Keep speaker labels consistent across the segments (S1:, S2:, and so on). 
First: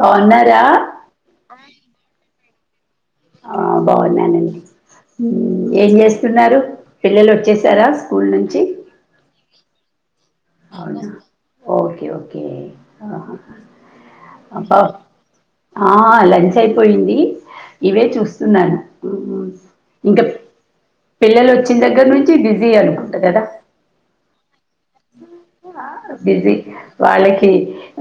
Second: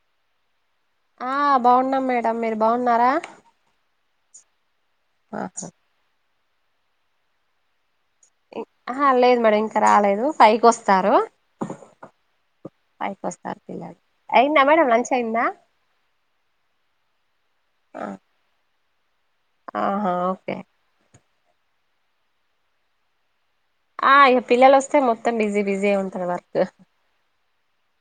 S1: బాగున్నారా
S2: ఆ బాగున్నాం మేడం మీరు బాగున్నారా
S1: ఆ బాగున్నానండి
S2: ఆ
S1: ఏం చేస్తున్నారు పిల్లలు వచ్చేసారా స్కూల్ నుంచి
S2: ఆ లేదు మేడం ఇంకా రాలేదు ఫైవ్ కి
S1: అవునా
S2: వస్తారు
S1: ఓకే ఓకే
S2: ఫైవ్
S1: ఆ
S2: కి
S1: హ
S2: వస్తారు పిల్లలు అయిందా
S1: అప్పా
S2: మేడం లంచ్ అయిందా
S1: లంచ్ అయిపోయింది ఇవే చూస్త న్నాను
S2: ఆహా
S1: ఇంకా
S2: ఓకే
S1: పిల్లలు వచ్చిన దగ్గర నుంచి బిజీ అనుకుంటా కదా
S2: ఆ ఇగ పిల్లలు వస్తే మొత్తం బిజీ బిజీ అయితారు
S1: బిజీ
S2: వర్క్
S1: వాళ్ళకి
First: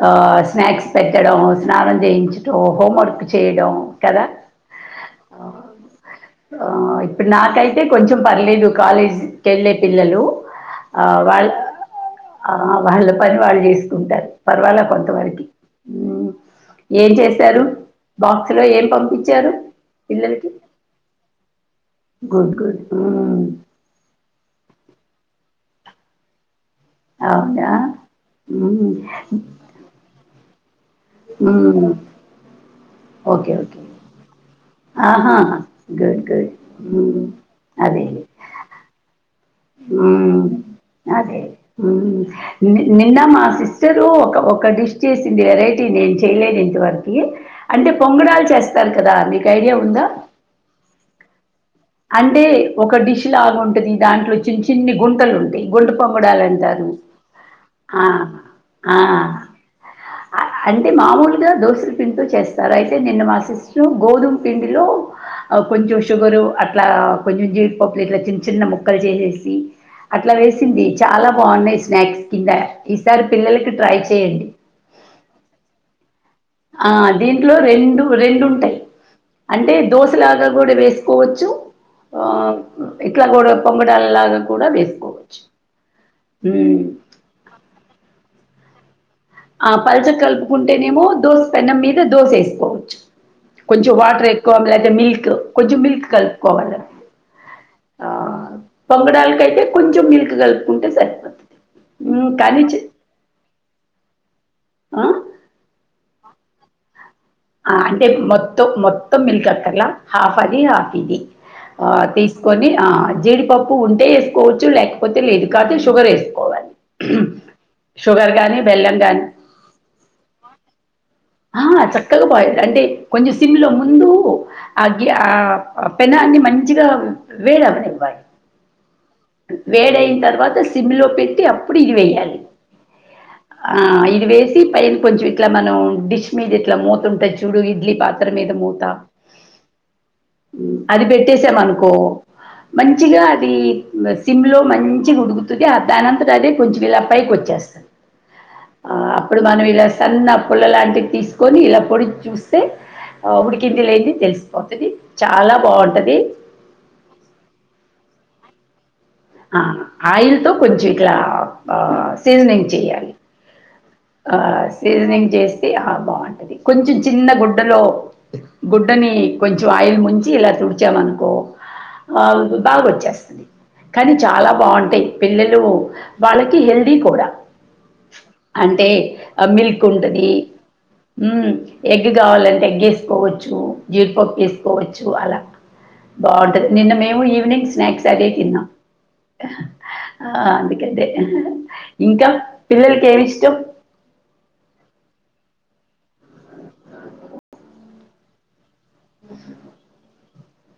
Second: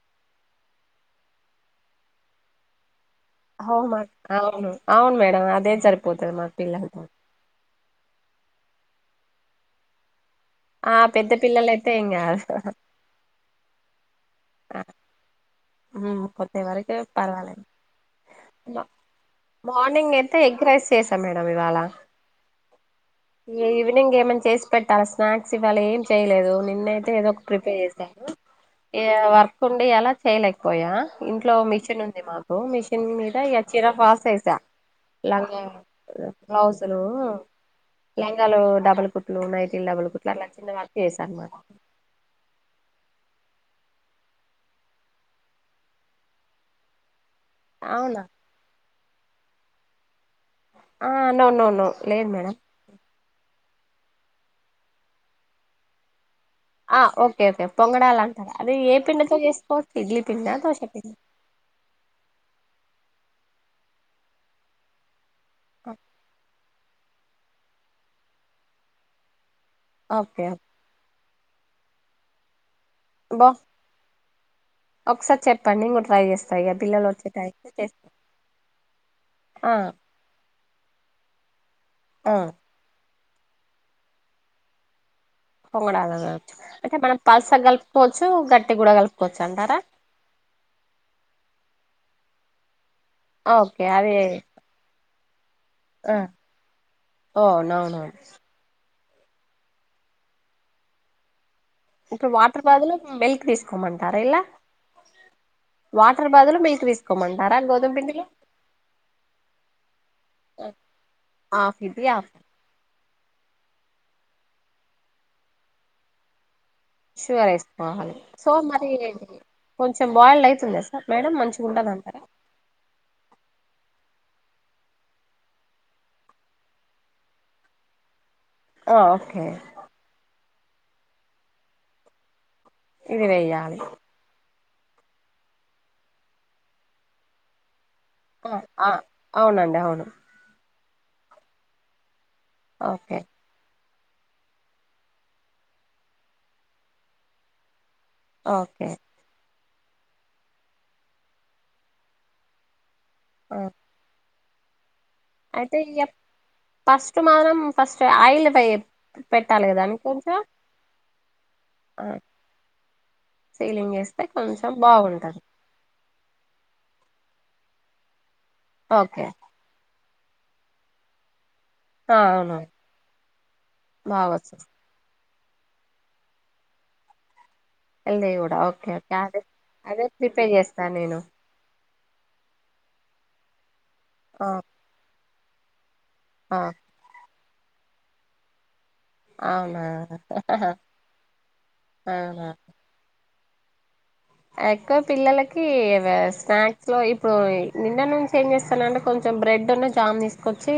S1: ఆ స్నాక్స్ పెట్టడం స్నానం చేయించడం హోంవర్క్ చేయడం
S2: హఓ మా
S1: కదా
S2: అవును అవును మేడమ్ అదే సరిపోతాది మా
S1: ఆ
S2: పిల్లలతో
S1: ఇప్పుడు నాకైతే కొంచెం పర్లేదు కాలేజ్కి కెళ్ళే పిల్లలు
S2: ఆ పెద్ద పిల్లల అయితే ఏం కాదు
S1: ఆ వాళ్ళ పని వాళ్ళు చేసుకుంటారు పర్వాలా కొంతవరకి
S2: హమ్ కొద్ది వరకు
S1: ఏం
S2: పర్వాలే
S1: చేశారు బాక్స్లో
S2: మా
S1: ఏం పంపించారు
S2: మార్నింగ్ అయితే
S1: పిల్లలకి
S2: ఎగ్ రైస్ చేసాం మేడమ్ ఇవాళ
S1: గుడ్ గుడ్ ఆ
S2: ఈవినింగ్ ఏమన్నా చేసి పెట్టాలా స్నాక్స్ ఇవ్వాల ఏం చేయలేదు నిన్నయితే అ ఏదో ఒక
S1: అవునా
S2: ప్రిపేర్ చేసాను
S1: ఉమ్,
S2: ఈ వర్క్ ఉండి అలా చేయలేకపోయా ఇంట్లో
S1: ఉమ్,
S2: మిషన్ ఉంది మాకు మిషన్ మీద
S1: ఓకే
S2: ఇగా
S1: ఓకే
S2: చీరా ఫాల్స్ వేశా
S1: ఆహా
S2: లాంగా
S1: గుడ్ గుడ్
S2: బ్లౌసు లు
S1: ఉమ్, అదే
S2: లంగాలు డబల్ కుట్లు నైటిలు డబుల్ కుట్లు
S1: ఉమ్
S2: అలా చిన్న వర్క్ చేసాను
S1: అదే
S2: అన్న మాట
S1: ఉమ్ నిన్న మా సిస్టరు ఒక డిష్ చేసింది వెరైటీ నేను చేయలేదు ఇంతవరకు అంటే
S2: అవునా
S1: పొంగణాలు చేస్తారు కదా నీకు ఐడియా ఉందా
S2: ఆ అవునవును
S1: అంటే ఒక డిష్ లాగా ఉంటుంది దాంట్లో చిన్న చిన్ని గుంటలు ఉంటాయి గుంట పొంగడాలంటారు
S2: ఆ ఓకే ఓకే పొంగడాలు అంటారు అది ఏ పిండితో
S1: ఆ
S2: చేసుకోవచ్చు ఇడ్లీ పిండా దోశపిండి
S1: దోసలు పిండితో చేస్తారు అయితే నిన్న మా సిస్టరు గోధుమ పిండిలో కొంచెం షుగరు అట్లా కొంచెం జీడిపప్పులు ఇట్లా చిన్న చిన్న ముక్కలు చేసేసి అట్లా
S2: ఓకే
S1: వేసింది చాలా బాగున్నాయి స్నాక్స్ కింద ఈసారి
S2: బా
S1: పిల్లలకి ట్రై చేయండి
S2: ఒకసారి చెప్పండి నేను కూడా ట్రై చేస్తా ఇక
S1: ఆ
S2: పిల్లలు వచ్చే
S1: దీంట్లో
S2: టైంకి
S1: రెండు
S2: చేస్తా
S1: రెండు ఉంటాయి
S2: ఆ
S1: అంటే దోశ లాగా కూడా వేసుకోవచ్చు ఆ ఇట్లా కూడా పొంగనాల లాగా కూడా వేసుకోవచ్చు
S2: పొంగడాలనా
S1: ఉమ్.
S2: అంటే మనం పల్సాగ కలుపుకోవచ్చు గట్టిగా కూడా కలు
S1: ఆ పల్చగా కలుపుకుంటేనేమో దోస పెన్నం మీద దోస వేసుకోవచ్చు
S2: ఓకే
S1: కొంచెం
S2: అదే
S1: వాటర్ ఎక్కువ లేక మిల్క్ కొంచెం మిల్క్
S2: ఓ
S1: కలుపుకోవాలి
S2: అవునవునవును
S1: ఆ పొంగడాలకయితే కొంచెం మిల్క్ కలుపుకుంటే సరిపోతుంది
S2: ఇప్పుడు
S1: మ్, కానీ
S2: వాటర్
S1: చి-
S2: బదులు మిల్క్ తీసుకోమంటారా ఇలా
S1: ఆ
S2: వాటర్ బదులు మిల్క్ తీసుకోమంటారా
S1: ఆ
S2: గోధుమ
S1: అంటే
S2: పిండిలో
S1: మొత్తం మొత్తం మిల్క్ అక్కర్లా హాఫ్ అది హాఫ్ ఇది
S2: హాఫ్
S1: ఆ
S2: ఇది
S1: తీ
S2: హాఫ్
S1: కొని అ జీడిపప్పు ఉంటే వేసుకోవచ్చు లేకపోతే లేదు కాబట్టి షుగర్ వేసుకోవాలి
S2: షూగర్ వేసుకోవాలి
S1: షుగర్
S2: సో
S1: కానీ
S2: మరి
S1: బెల్లం కానీ
S2: కొంచెం బాయిల్డ్ అయితుంద సర్ మేడం మంచిగు
S1: చక్కగా బాయిల్డ్ అంటే కొంచెం సిమ్లో ముందు అగ్గి ఆ పెనాన్ని మంచిగా వేడి అవ్వానివ్వాలి
S2: ఓకే
S1: వేడైనా తర్వాత సిమ్ లో పెట్టి అప్పుడు ఇది వేయ్యాలి
S2: ఇది
S1: ఆ
S2: వేయాలి
S1: ఇది వేసి పైన కొంచెం ఇట్లా మనం డిష్ మీద ఇట్లా మోతుంటాది చూడు ఇడ్లీ పా కుక్కర్ మీద
S2: ఆ,
S1: మూత
S2: ఆ, అవునండి అవును
S1: అది పెట్టేసామనుకో
S2: ఓకే
S1: మంచిగా అది సిమ్ లో మంచిగా ఉడుకుతుది దాని అంతటా అదే కొంచెం ఇలా పైకి వచ్చేస్తంది
S2: ఓకే
S1: ఆ అప్పుడు మనం ఇలా సన్న పుల్ల లాంటివి తీసుకొని ఇ పొడిచి చూస్తే
S2: ఆ,
S1: ఉడికిందో లేదో తెలిసిపోతది
S2: అయితే ఫస్ట్ మానం ఫస్ట్ ఆయిల్ల వే
S1: ఆ ఆయిల్ తో కొంచెం ఇట్లా ఆ అ సీజనింగ్ చేయాలి
S2: సీలింగ్
S1: ఆ
S2: కొంచెం
S1: సీజనింగ్
S2: బాగుంటది
S1: చేస్ ఆ బాగుంటది కొంచెం చిన్న గుడ్డలో గుడ్డని
S2: ఓకే
S1: కొంచెం ఆయిల్ ముంచి ఇలా తుడిచామనుకో ఆ బాగా వచ్చేస్తది కానీ చాలా
S2: బాగొచ్చు
S1: బాగుంటాయి పిల్లలు వాళ్ళకి హెల్దీ కూడా
S2: ఎల్ [unintelligible]
S1: అంటే ఆ మిల్క్ ఉంటది
S2: చేస్తాను నేను
S1: ఉమ్ ఎగ్ కావాలంటే ఎగ్ వేసుకోవచ్చు జీడిపప్పు
S2: ఆ
S1: వేసుకోవచ్చు అలా
S2: ఆ
S1: బాగుంటది నిన్న మేము ఈవినింగ్ స్నాక్స్ అదే తిన్నాం
S2: అవునా
S1: ఆ అందుకంటే ఇంకా
S2: అవునా
S1: పిల్లలకి ఏమి ఇష్టం
S2: ఎక్కువ పిల్లలకి స్నాక్స్ లో ఇప్పుడు నిన్న నుంచి ఏం చేస్తానంటే కొంచెం బ్రెడ్ ను జామ్ తీసుకొచ్చి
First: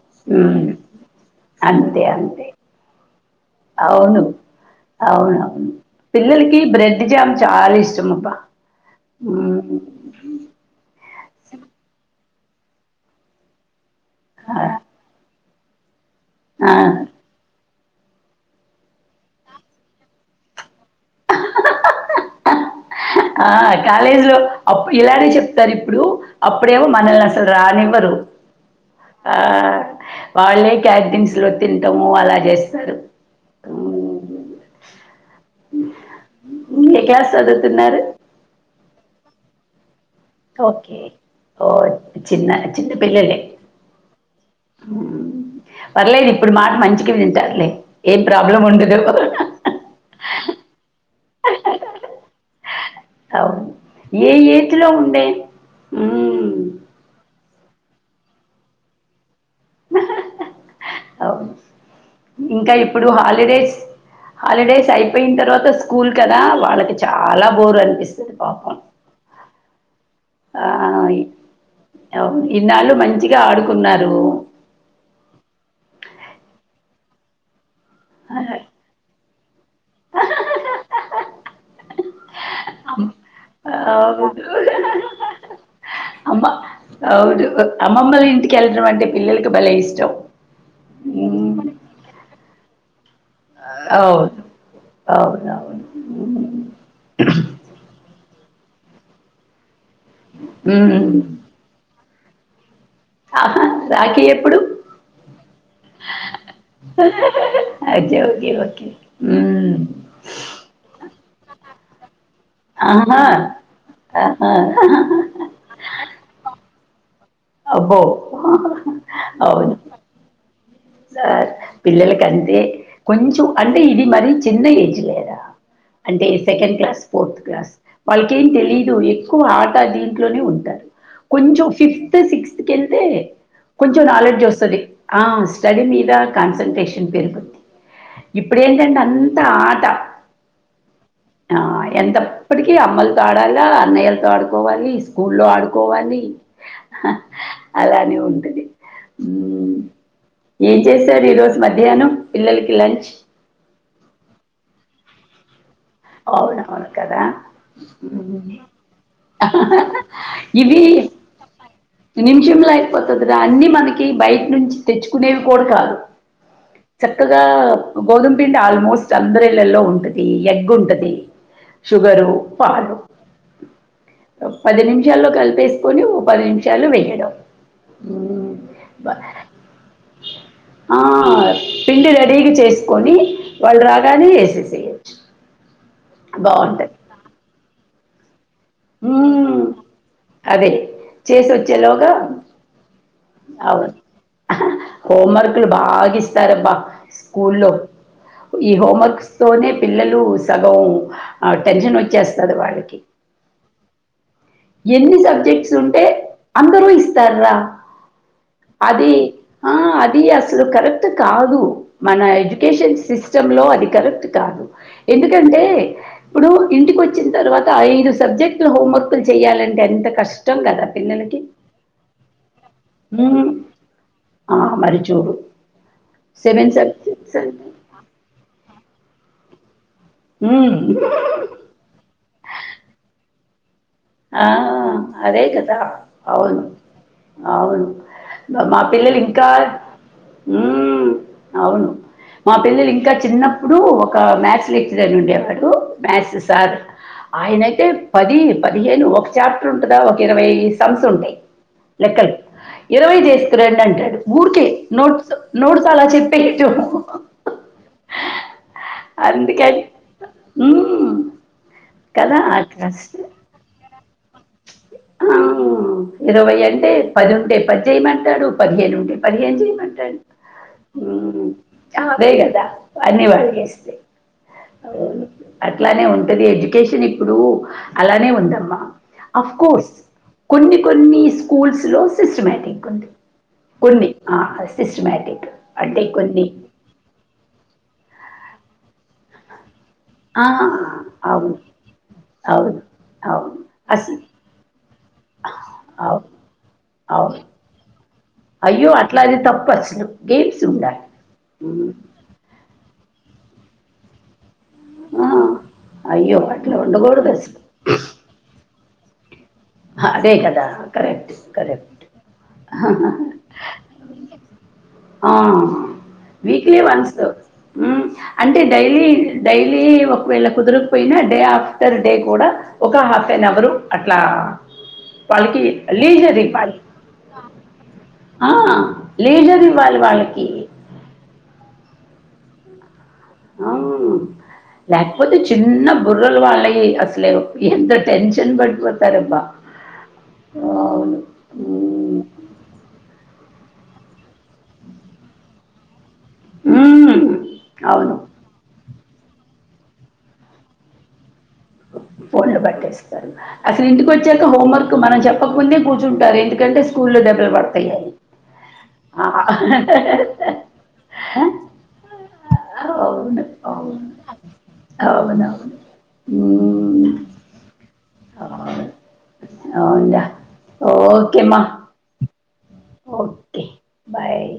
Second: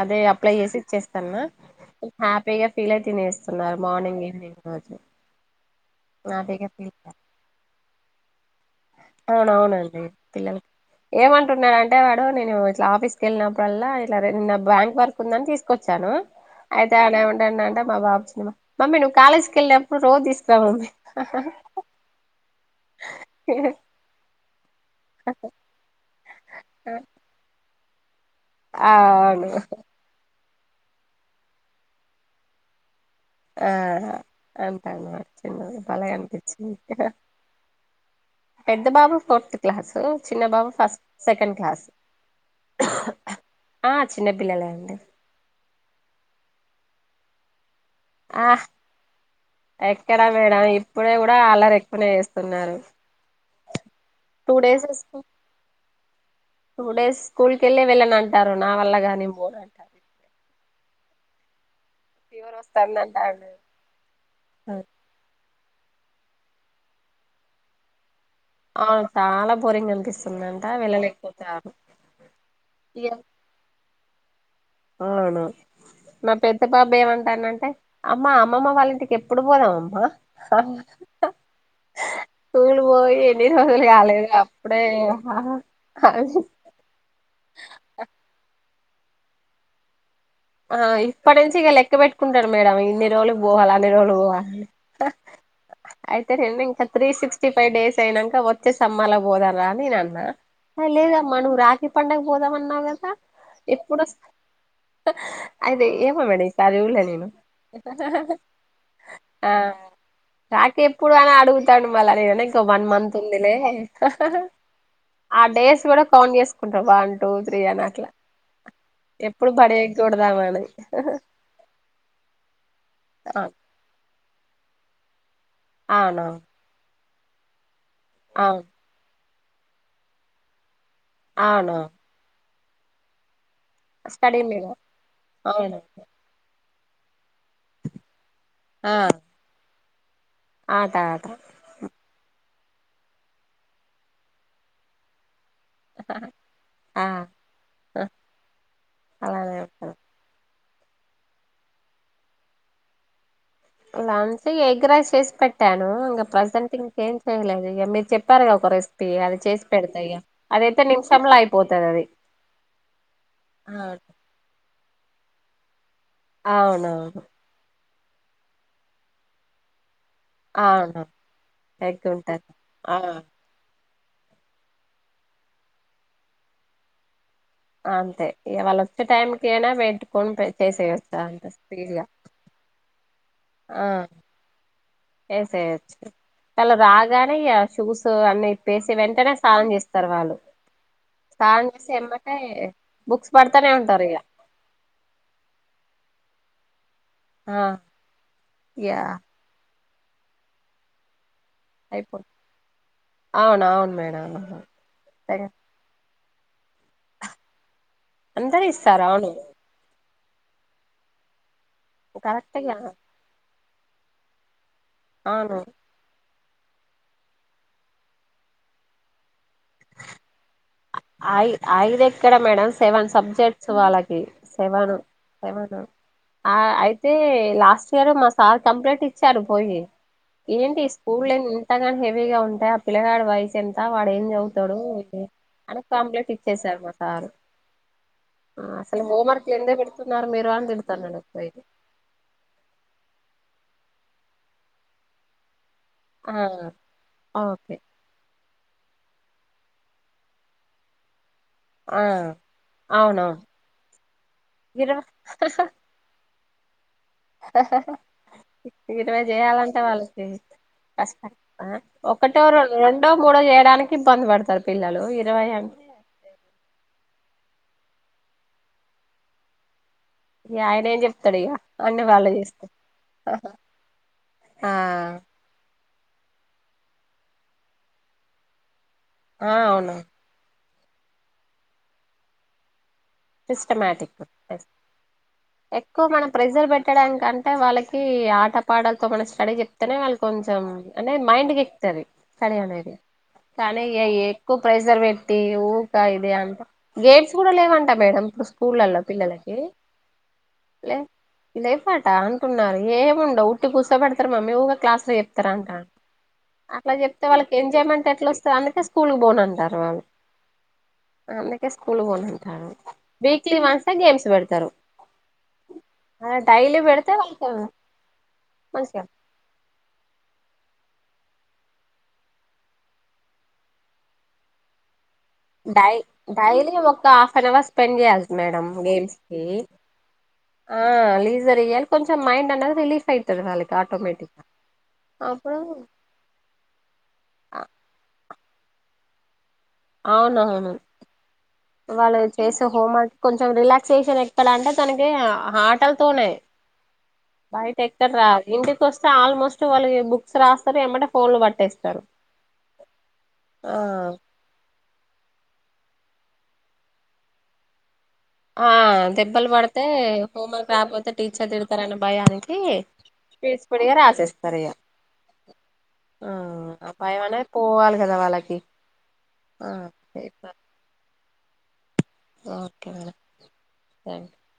S2: అదే అప్లై
S1: మ్మ్.
S2: చేసి ఇచ్చేస్తాన్నా
S1: అంతే అంతే
S2: హ్యాపీగా ఫీల్ అయి తినేస్తున్నారు
S1: అవును.
S2: మార్నింగ్ ఈవినింగ్ రోజు
S1: అవునవును పిల్లలకి
S2: హ్యాపీగా ఫీల్
S1: బ్రెడ్ జామ్ చాలా ఇష్టం అబ్బా
S2: అవున అవునండి పిల్లలకి ఏమంటున్నాడంటే వాడు నేను ఇట్లా ఆఫీసుకి వెళ్ళినప్పుడల్లా నిన్న
S1: ఆ!
S2: బ్యాంక్ వర్క్ ఉందని తీసుకొచ్చాను
S1: ఆ!
S2: అయితే ఆడు ఏమిఅంటాడు అంటే మా బాబు మమ్మీ నువ్వు కాలేజీకి వెళ్ళినప్పుడు రోజు తీసుకురా మమ్మీ హ్ హ్
S1: ఆ కాలేజీలో అప్పు ఇలానే చెప్తారు ఇప్పుడు అప్పుడేమో మనల్ని అసలు రానివ్వరు
S2: ఆ
S1: అ
S2: అవును
S1: వాళ్ళే క్యాటరింగ్స్ లో తింటము అలా చేస్తారు
S2: ఆ అంటాను చిన్నది భలే
S1: ఏ
S2: కనిపిచిందిగా
S1: క్లాస్ చదువుతున్నారు?
S2: పెద్ద బాబు ఫోర్త్ క్లాసు చిన్న బాబు
S1: ఓకే.
S2: ఫస్ట్ సెకండ్ క్లాస్
S1: ఓహ్! చిన్న చిన్న పిల్లలే.
S2: ఆ చిన్నపిల్లలే అండి
S1: హ్మ్. పర్లేదు ఇప్పుడు మాట మంచిగే వింటారులే ఏం
S2: ఆ
S1: ప్రాబ్లం ఉండదు హ్ హ్
S2: ఎక్కడా మేడం ఇప్పుడు కూడా అల్లరీ ఎక్కువనే చేస్తున్నారు
S1: ఏ
S2: టూ
S1: ఏజ్ లో
S2: డేస్
S1: ఉండే ఉమ్
S2: టూ డేస్ స్కూల్ కళ్లే వెళ్ళనంటారు నా వల్ల కాదు నేపోనని
S1: అవును
S2: ఫీవర్
S1: ఇంకా
S2: వస్తాంది
S1: ఇప్పుడు
S2: అంటాండు
S1: హాలిడేస్ హాలిడేస్ అయి పోయిన తర్వాత స్కూల్ కధ వాళ్ళకి చాలా బోరు అనిపిస్తది పాపం
S2: అవును చాలా బోరింగ్ అనిపిస్తది
S1: ఆ అవును ఇన్నాళ్ళు మంచిగా ఆడుకున్నారు
S2: అవున నా పెద్ద బాబు ఏమంటాడాంటే అమ్మ అమ్మమ్మ వాళ్ళ ఇంటికి ఎప్పుడు పోదాం అమ్మా స్కూల్
S1: అమ్
S2: పోయి ఎన్ని రోజులు కాలేదు
S1: అవును.
S2: అప్పుడే అవి
S1: అమ్మ అవును అమ్మమ్మల ఇంటికి వెళ్ళడం అంటే పిల్లలకి బలే ఇష్టం
S2: ఆ ఇప్పటి నుంచి
S1: హ్మ్.
S2: ఇగ లెక్క పెట్టుకుంటడు మేడంమ్ ఇన్ని రోజులు పోవాలని అన్నిరోజులు
S1: అవును.
S2: పోవాలి
S1: అవునవును.
S2: అయితే
S1: హ్మ్.
S2: రండి ఇంకా త్రీ సిక్స్టీ ఫైవ్ డేస్ అయినాక వచ్చేసమ్మరలా పోదంరా అనినేను అన్నా
S1: హ్మ్.
S2: లేదమ్మా నువు రాకి పండగ పోదామ అన్నావు కదా
S1: ఆహా రాఖీ ఎప్పుడు
S2: అయితే ఏమో మేడం ఈ సారి చూడలే నేను
S1: ఓకే ఓకే ఓకే
S2: ఆ
S1: మ్మ్.
S2: రాకి ఎప్పుడు అన అడుగుతాడు మళ్ళ నే నా వన్ మంత్
S1: ఆహా
S2: ఉందిలే హ్ హ్
S1: ఆహా.
S2: ఆ డేస్ కూడా కౌంట్ చేసుకుంటడు వన్ టూ త్రీ అని
S1: అబ్బో
S2: అట్లా ఎప్పుడు
S1: అవును
S2: పడేయకూడదామని
S1: సార్ పిల్లలకంటే కొంచెం అంటే ఇది మరి చిన్న ఏజ్ లేదా
S2: అవును
S1: అంటే సెకండ్ క్లాస్ ఫోర్త్ క్లాస్ వాళ్ళకేం
S2: అవును
S1: తెలియదు ఎక్కువ ఆట దీంట్లోనే ఉంటారు కొంచెం
S2: అవును
S1: ఫిఫ్త్ టు సిక్స్త్ వెళ్తే కొంచెం
S2: స్టడీ
S1: నాలెడ్జ్
S2: మీద
S1: వస్తుంది ఆ
S2: అవును
S1: స్టడీ మీద కాన్సన్ట్రేషన్ పెరుగు ఇప్పుడేంటంటే అంత ఆట
S2: ఆట ఆట
S1: ఆ ఎంతప్పటికీ అమ్మలతో ఆడాలా అన్నయ్యలతో ఆడుకోవాలి స్కూల్లో ఆడుకోవాలి
S2: ఆ
S1: అలానే ఉంటది ఊ
S2: అలానే ఉంటారు
S1: ఏం చేశారు ఈ రోజు మధ్యాహ్నం పిల్లలకి లంచ్
S2: లంచ్ ఇగ ఎగ్ రైస్ ఏసి పెట్టాను ప్రజెంట్
S1: అవునవును
S2: ఇంకా ఏం
S1: కదా
S2: చెయలేదు మీరు చెప్పారుకా
S1: మ్మ్.
S2: ఒక రెసిపీ అది చేసి పెడత ఇగ అది
S1: ఇవి
S2: అయితే నిమిషంలో అయిపో పోతది అది
S1: నిమిషంలో అయిపోతదిరా అన్ని
S2: అవును
S1: మనకి బయట నుంచి తెచ్చుకునేవి కూడా కాదు
S2: అవునవును
S1: ఇగ గోధుమ పిండి ఆల్మోస్ట్ అందరి ఇళ్లలో ఉంటుంది ఎగ్
S2: అవును
S1: ఉంటది
S2: ఎగ్
S1: షుగర్
S2: ఉంటది
S1: పాలు
S2: ఆ
S1: పది నిమిషాల్లో కలిపేసుకొని ఓ పది నిమిషాలు వేయడం
S2: అంతే ఇగ వాళ్ళ వచ్చే
S1: బ
S2: టైం కయినా పెట్టుకొని చేసేయవచ్ అంతే స్త్రీడ్ గా
S1: కొని వాళ్ళు రాగానే వేసేసేయ్
S2: ఏసేయచ్ ఆల్ రాగానే ఇగ షూస్ అన్ని వేసి వెంటనే
S1: మ్మ్
S2: స్నానం చేస్తారు వాళ్ళు
S1: అదే
S2: సనమ్ చేసి ఎమ్మటే బుక్స్ పడతానే
S1: అవును
S2: ఉంటారు ఇక
S1: హోంవర్క్లు బాగా ఇస్తారబ్బా
S2: ఆ
S1: స్కూల్లో ఈ
S2: ఇగ
S1: హోంవర్క్స్ తోనే పిల్లలు సగం ఆ టెన్షన్
S2: అయిపో
S1: వచ్చేస్తుంది వాడికి
S2: అవును అవును మేడం
S1: ఎన్ని సబ్జెక్ట్స్ ఉంటే అందరూ ఇస్తార్రా
S2: అందరు ఇస్తారు
S1: అది
S2: అవును
S1: ఆ అది అసలు కరెక్ట్ కాదు మన
S2: కరెక్ట్గా
S1: ఎడ్యుకేషన్ సిస్ స్టం లో అది కరెక్ట్ కాదు
S2: అవును
S1: ఎందుకంటే ఇప్పుడు ఇంటికి వచ్చిన తర్వాత ఐదు సబ్జెక్టులు హోంవర్క్లు చెయాలంటే ఎంత కష్
S2: ఐ ఐదు ఎక్కడ మేడం సెవెన్
S1: హ్మ్.
S2: సబ్జెక్ట్స్ వాళ్ళకి
S1: ఆ!
S2: సెవెన్
S1: మరి చూడు
S2: సెవెన్ ఆ అయితే
S1: సబ్జెక్ట్స్ అంటే
S2: లాస్ట్ ఇయర్ మా సార్ కంప్లైంట్ ఇచ్చారు పోయి
S1: హ్మ్.
S2: ఏంటి స్కూల్ ఎన్ అంతగాని హెవీగా ఉంటాయి ఆ పిల్లగాడు వయసు ఎంత వాడు ఏం
S1: ఆ!
S2: చదువుతాడు
S1: అదే
S2: అనీ
S1: కదా!
S2: కంప్లట్
S1: అవును.
S2: ఇచ్చేసారు మా సారు
S1: అవును.
S2: ఆ
S1: మా
S2: అసలు
S1: పిల్లలు
S2: హోం
S1: ఇంకా
S2: వర్కులు ఎందుకు బెడుతున్నారు మీరు అని
S1: హ్మ్.
S2: తిడతన్నడు పోయి
S1: అవును. మా పిల్లలు ఇంకా చిన్నప్పుడు ఒక మ్యాథ్స్ లెక్చర్ అని ఉండేవాడు మ్యాస్
S2: ఆ
S1: సార్
S2: ఓకే
S1: ఆయనైతే పది పదిహేను ఒక చాప్టర్ ఉంటదా ఒక ఇరవై సంమ్స్ ఉంటయి
S2: ఆ
S1: లెక్కలు ఇరవై
S2: అవునవును
S1: చేసుకర్రండి అంటడు ఊరికే
S2: ఇరవై
S1: నోట్స్ నోట్స్ అలా చెప్పేట్టు చెప్
S2: ఇరవయ్ చేయాలంటే
S1: అందుకని
S2: వాళ్ళకి
S1: హ్మ్.
S2: కష్టం ఆ
S1: కదా!
S2: ఒకటో
S1: ఆ
S2: రొం రెండో
S1: కష్ట
S2: మూడో చేయడానికి ఇబ్బంది పడతరు పిల్లలు ఇరవై అంటే
S1: ఇరవై అంటే పది ఉంటే పది చేయమంటాడు పదిహేనుంటే పదిహేను చేయమంటాడు
S2: ఇగ ఆయనేమి చెప్తడు ఇగ అన్ని
S1: అదే
S2: వల్లే చేస్తే
S1: కదా అన్ని వాళ్ళు
S2: ఆ.
S1: అట్లనే ఉంటది ఎడ్యుకేషన్ ఇప్పుడు అలానే ఉందమ్మా.
S2: ఆ
S1: అఫ్ కోర్స్
S2: అవును
S1: కొన్ని కొన్ని స్కూల్స్ లో సిస్టమేటిక్గా ఉంది. కొన్ని
S2: సిస్టమాటిక్
S1: ఆ సిస్టమటిక్ అంటే కొన్ని.
S2: పెట్టడానికంటే వాళ్ళకి ఆట పాటలతో మన స్టడీ చెప్తేనే.
S1: ఆ,
S2: కొంచెం అనే
S1: అవును
S2: మైండ్కి ఎక్తది స్టడీ
S1: అవును
S2: అనేది.
S1: అవును
S2: కానీ ఇ
S1: అసలు
S2: ఎక్కువ ప్రెజర్ పెట్టి ఊకా
S1: అవును
S2: ఇదే అంట గేమ్స్
S1: అవును
S2: కూడా లేవంటే. మేడం
S1: అయ్యో
S2: స్కూలల్లా
S1: అట్లా అది
S2: పిల్లలకి.
S1: తప్పు అసలు గేమ్స్ ఉండాలి
S2: అంటున్నారు ఏముండవు ఉట్టి కుసో పెడతరు మమ్మీ ఉంటే క్లాస్.
S1: ఆ,
S2: చెల్తారంటండు
S1: అయ్యో అట్లా
S2: అట్ల చెప్తే
S1: ఉండకూడదు
S2: వాళ్కి
S1: అసలు
S2: ఎంజాయ్మెంట్ ఎట్ల వస్తది అందుకే స్కూల్ కి బోను అంటారు.
S1: అదే కదా కరెక్ట్
S2: స్కూల్
S1: కరెక్ట్‌.
S2: కి పోనంటారు వీక్లీ వన్స్ ఏ గేమ్స్ పెడతారు.
S1: ఆ
S2: అలా
S1: వీక్లీ
S2: డైలీ పెడితే
S1: వన్స్
S2: వాళ్ళకి
S1: అంటే
S2: మంచిగా
S1: డైలీ. డైలీ ఒకవేళ కుదరకపోయినా డే ఆఫ్టర్ డే కూడా. ఒక హాఫ్ అన్ అవరు అట్లా. వాళ్ళకి
S2: డై
S1: లీజర్
S2: డైలీ
S1: ఇవ్వాలి
S2: ఒక హాఫ్ అన్ అవర్ స్పెండ్ చేయలీ
S1: ఆ,
S2: మేడం గేమ్స్ కి.
S1: లీజర్ ఇవ్వాలి వాళ్ళకి
S2: ఆ లీజరియ్యలే కొంచెం మైండ్ అన్నది రిలీఫ్ అయితది.
S1: ఆ,
S2: ఆటోమటిగ
S1: లేకపోతే
S2: అబ్బ.
S1: చిన్న బుర్రలు వాళ్ళకి అసలే ఎంత టెన్షన్ పడిపోతార అబ్బా.
S2: అవునవును. వాళ్ళు
S1: మ్మ్.
S2: చేసే హోమ్వర్క్ కొంచెం రిలాక్సేషన్ ఎక్కడ అంటే తనకి ఆట. తోనే
S1: మ్మ్.
S2: బయట ఎక్కడ
S1: అవును
S2: రాదు ఇంటి. వస్తే ఆల్మోస్ట్ వాళ్ళకి బుక్స్ రాస్తరు ఎంబటె ఫోన్లు పట్టేస్తారు.
S1: ఫోన్లు పట్టేస్తారు
S2: ఆ
S1: అసలు ఇంటికి వచ్చేక. హోమ్వర్క్ మనం చెప్పకుందే కూర్చుంటారు ఎందుకంటే స్కూల్లో దెబ్బలు పడతాయిని.
S2: ఆ దెబ్బలు పడితే హోమ్వర్క్ రాకపోతే టీచర్ తిడతారన్న భయనీకి అది‌.
S1: అవును
S2: స్పీడ్ స్పీడ్ గా
S1: అవును
S2: రాసేస్తారు ఇగ.
S1: అవునవును
S2: ఆ అ
S1: ఉమ్,
S2: భయం అనేది పోవాలి కదా వాళ్ళకి. ఓకే
S1: అవుంటా ఓకేమ.
S2: Okay madam thank you.
S1: Bye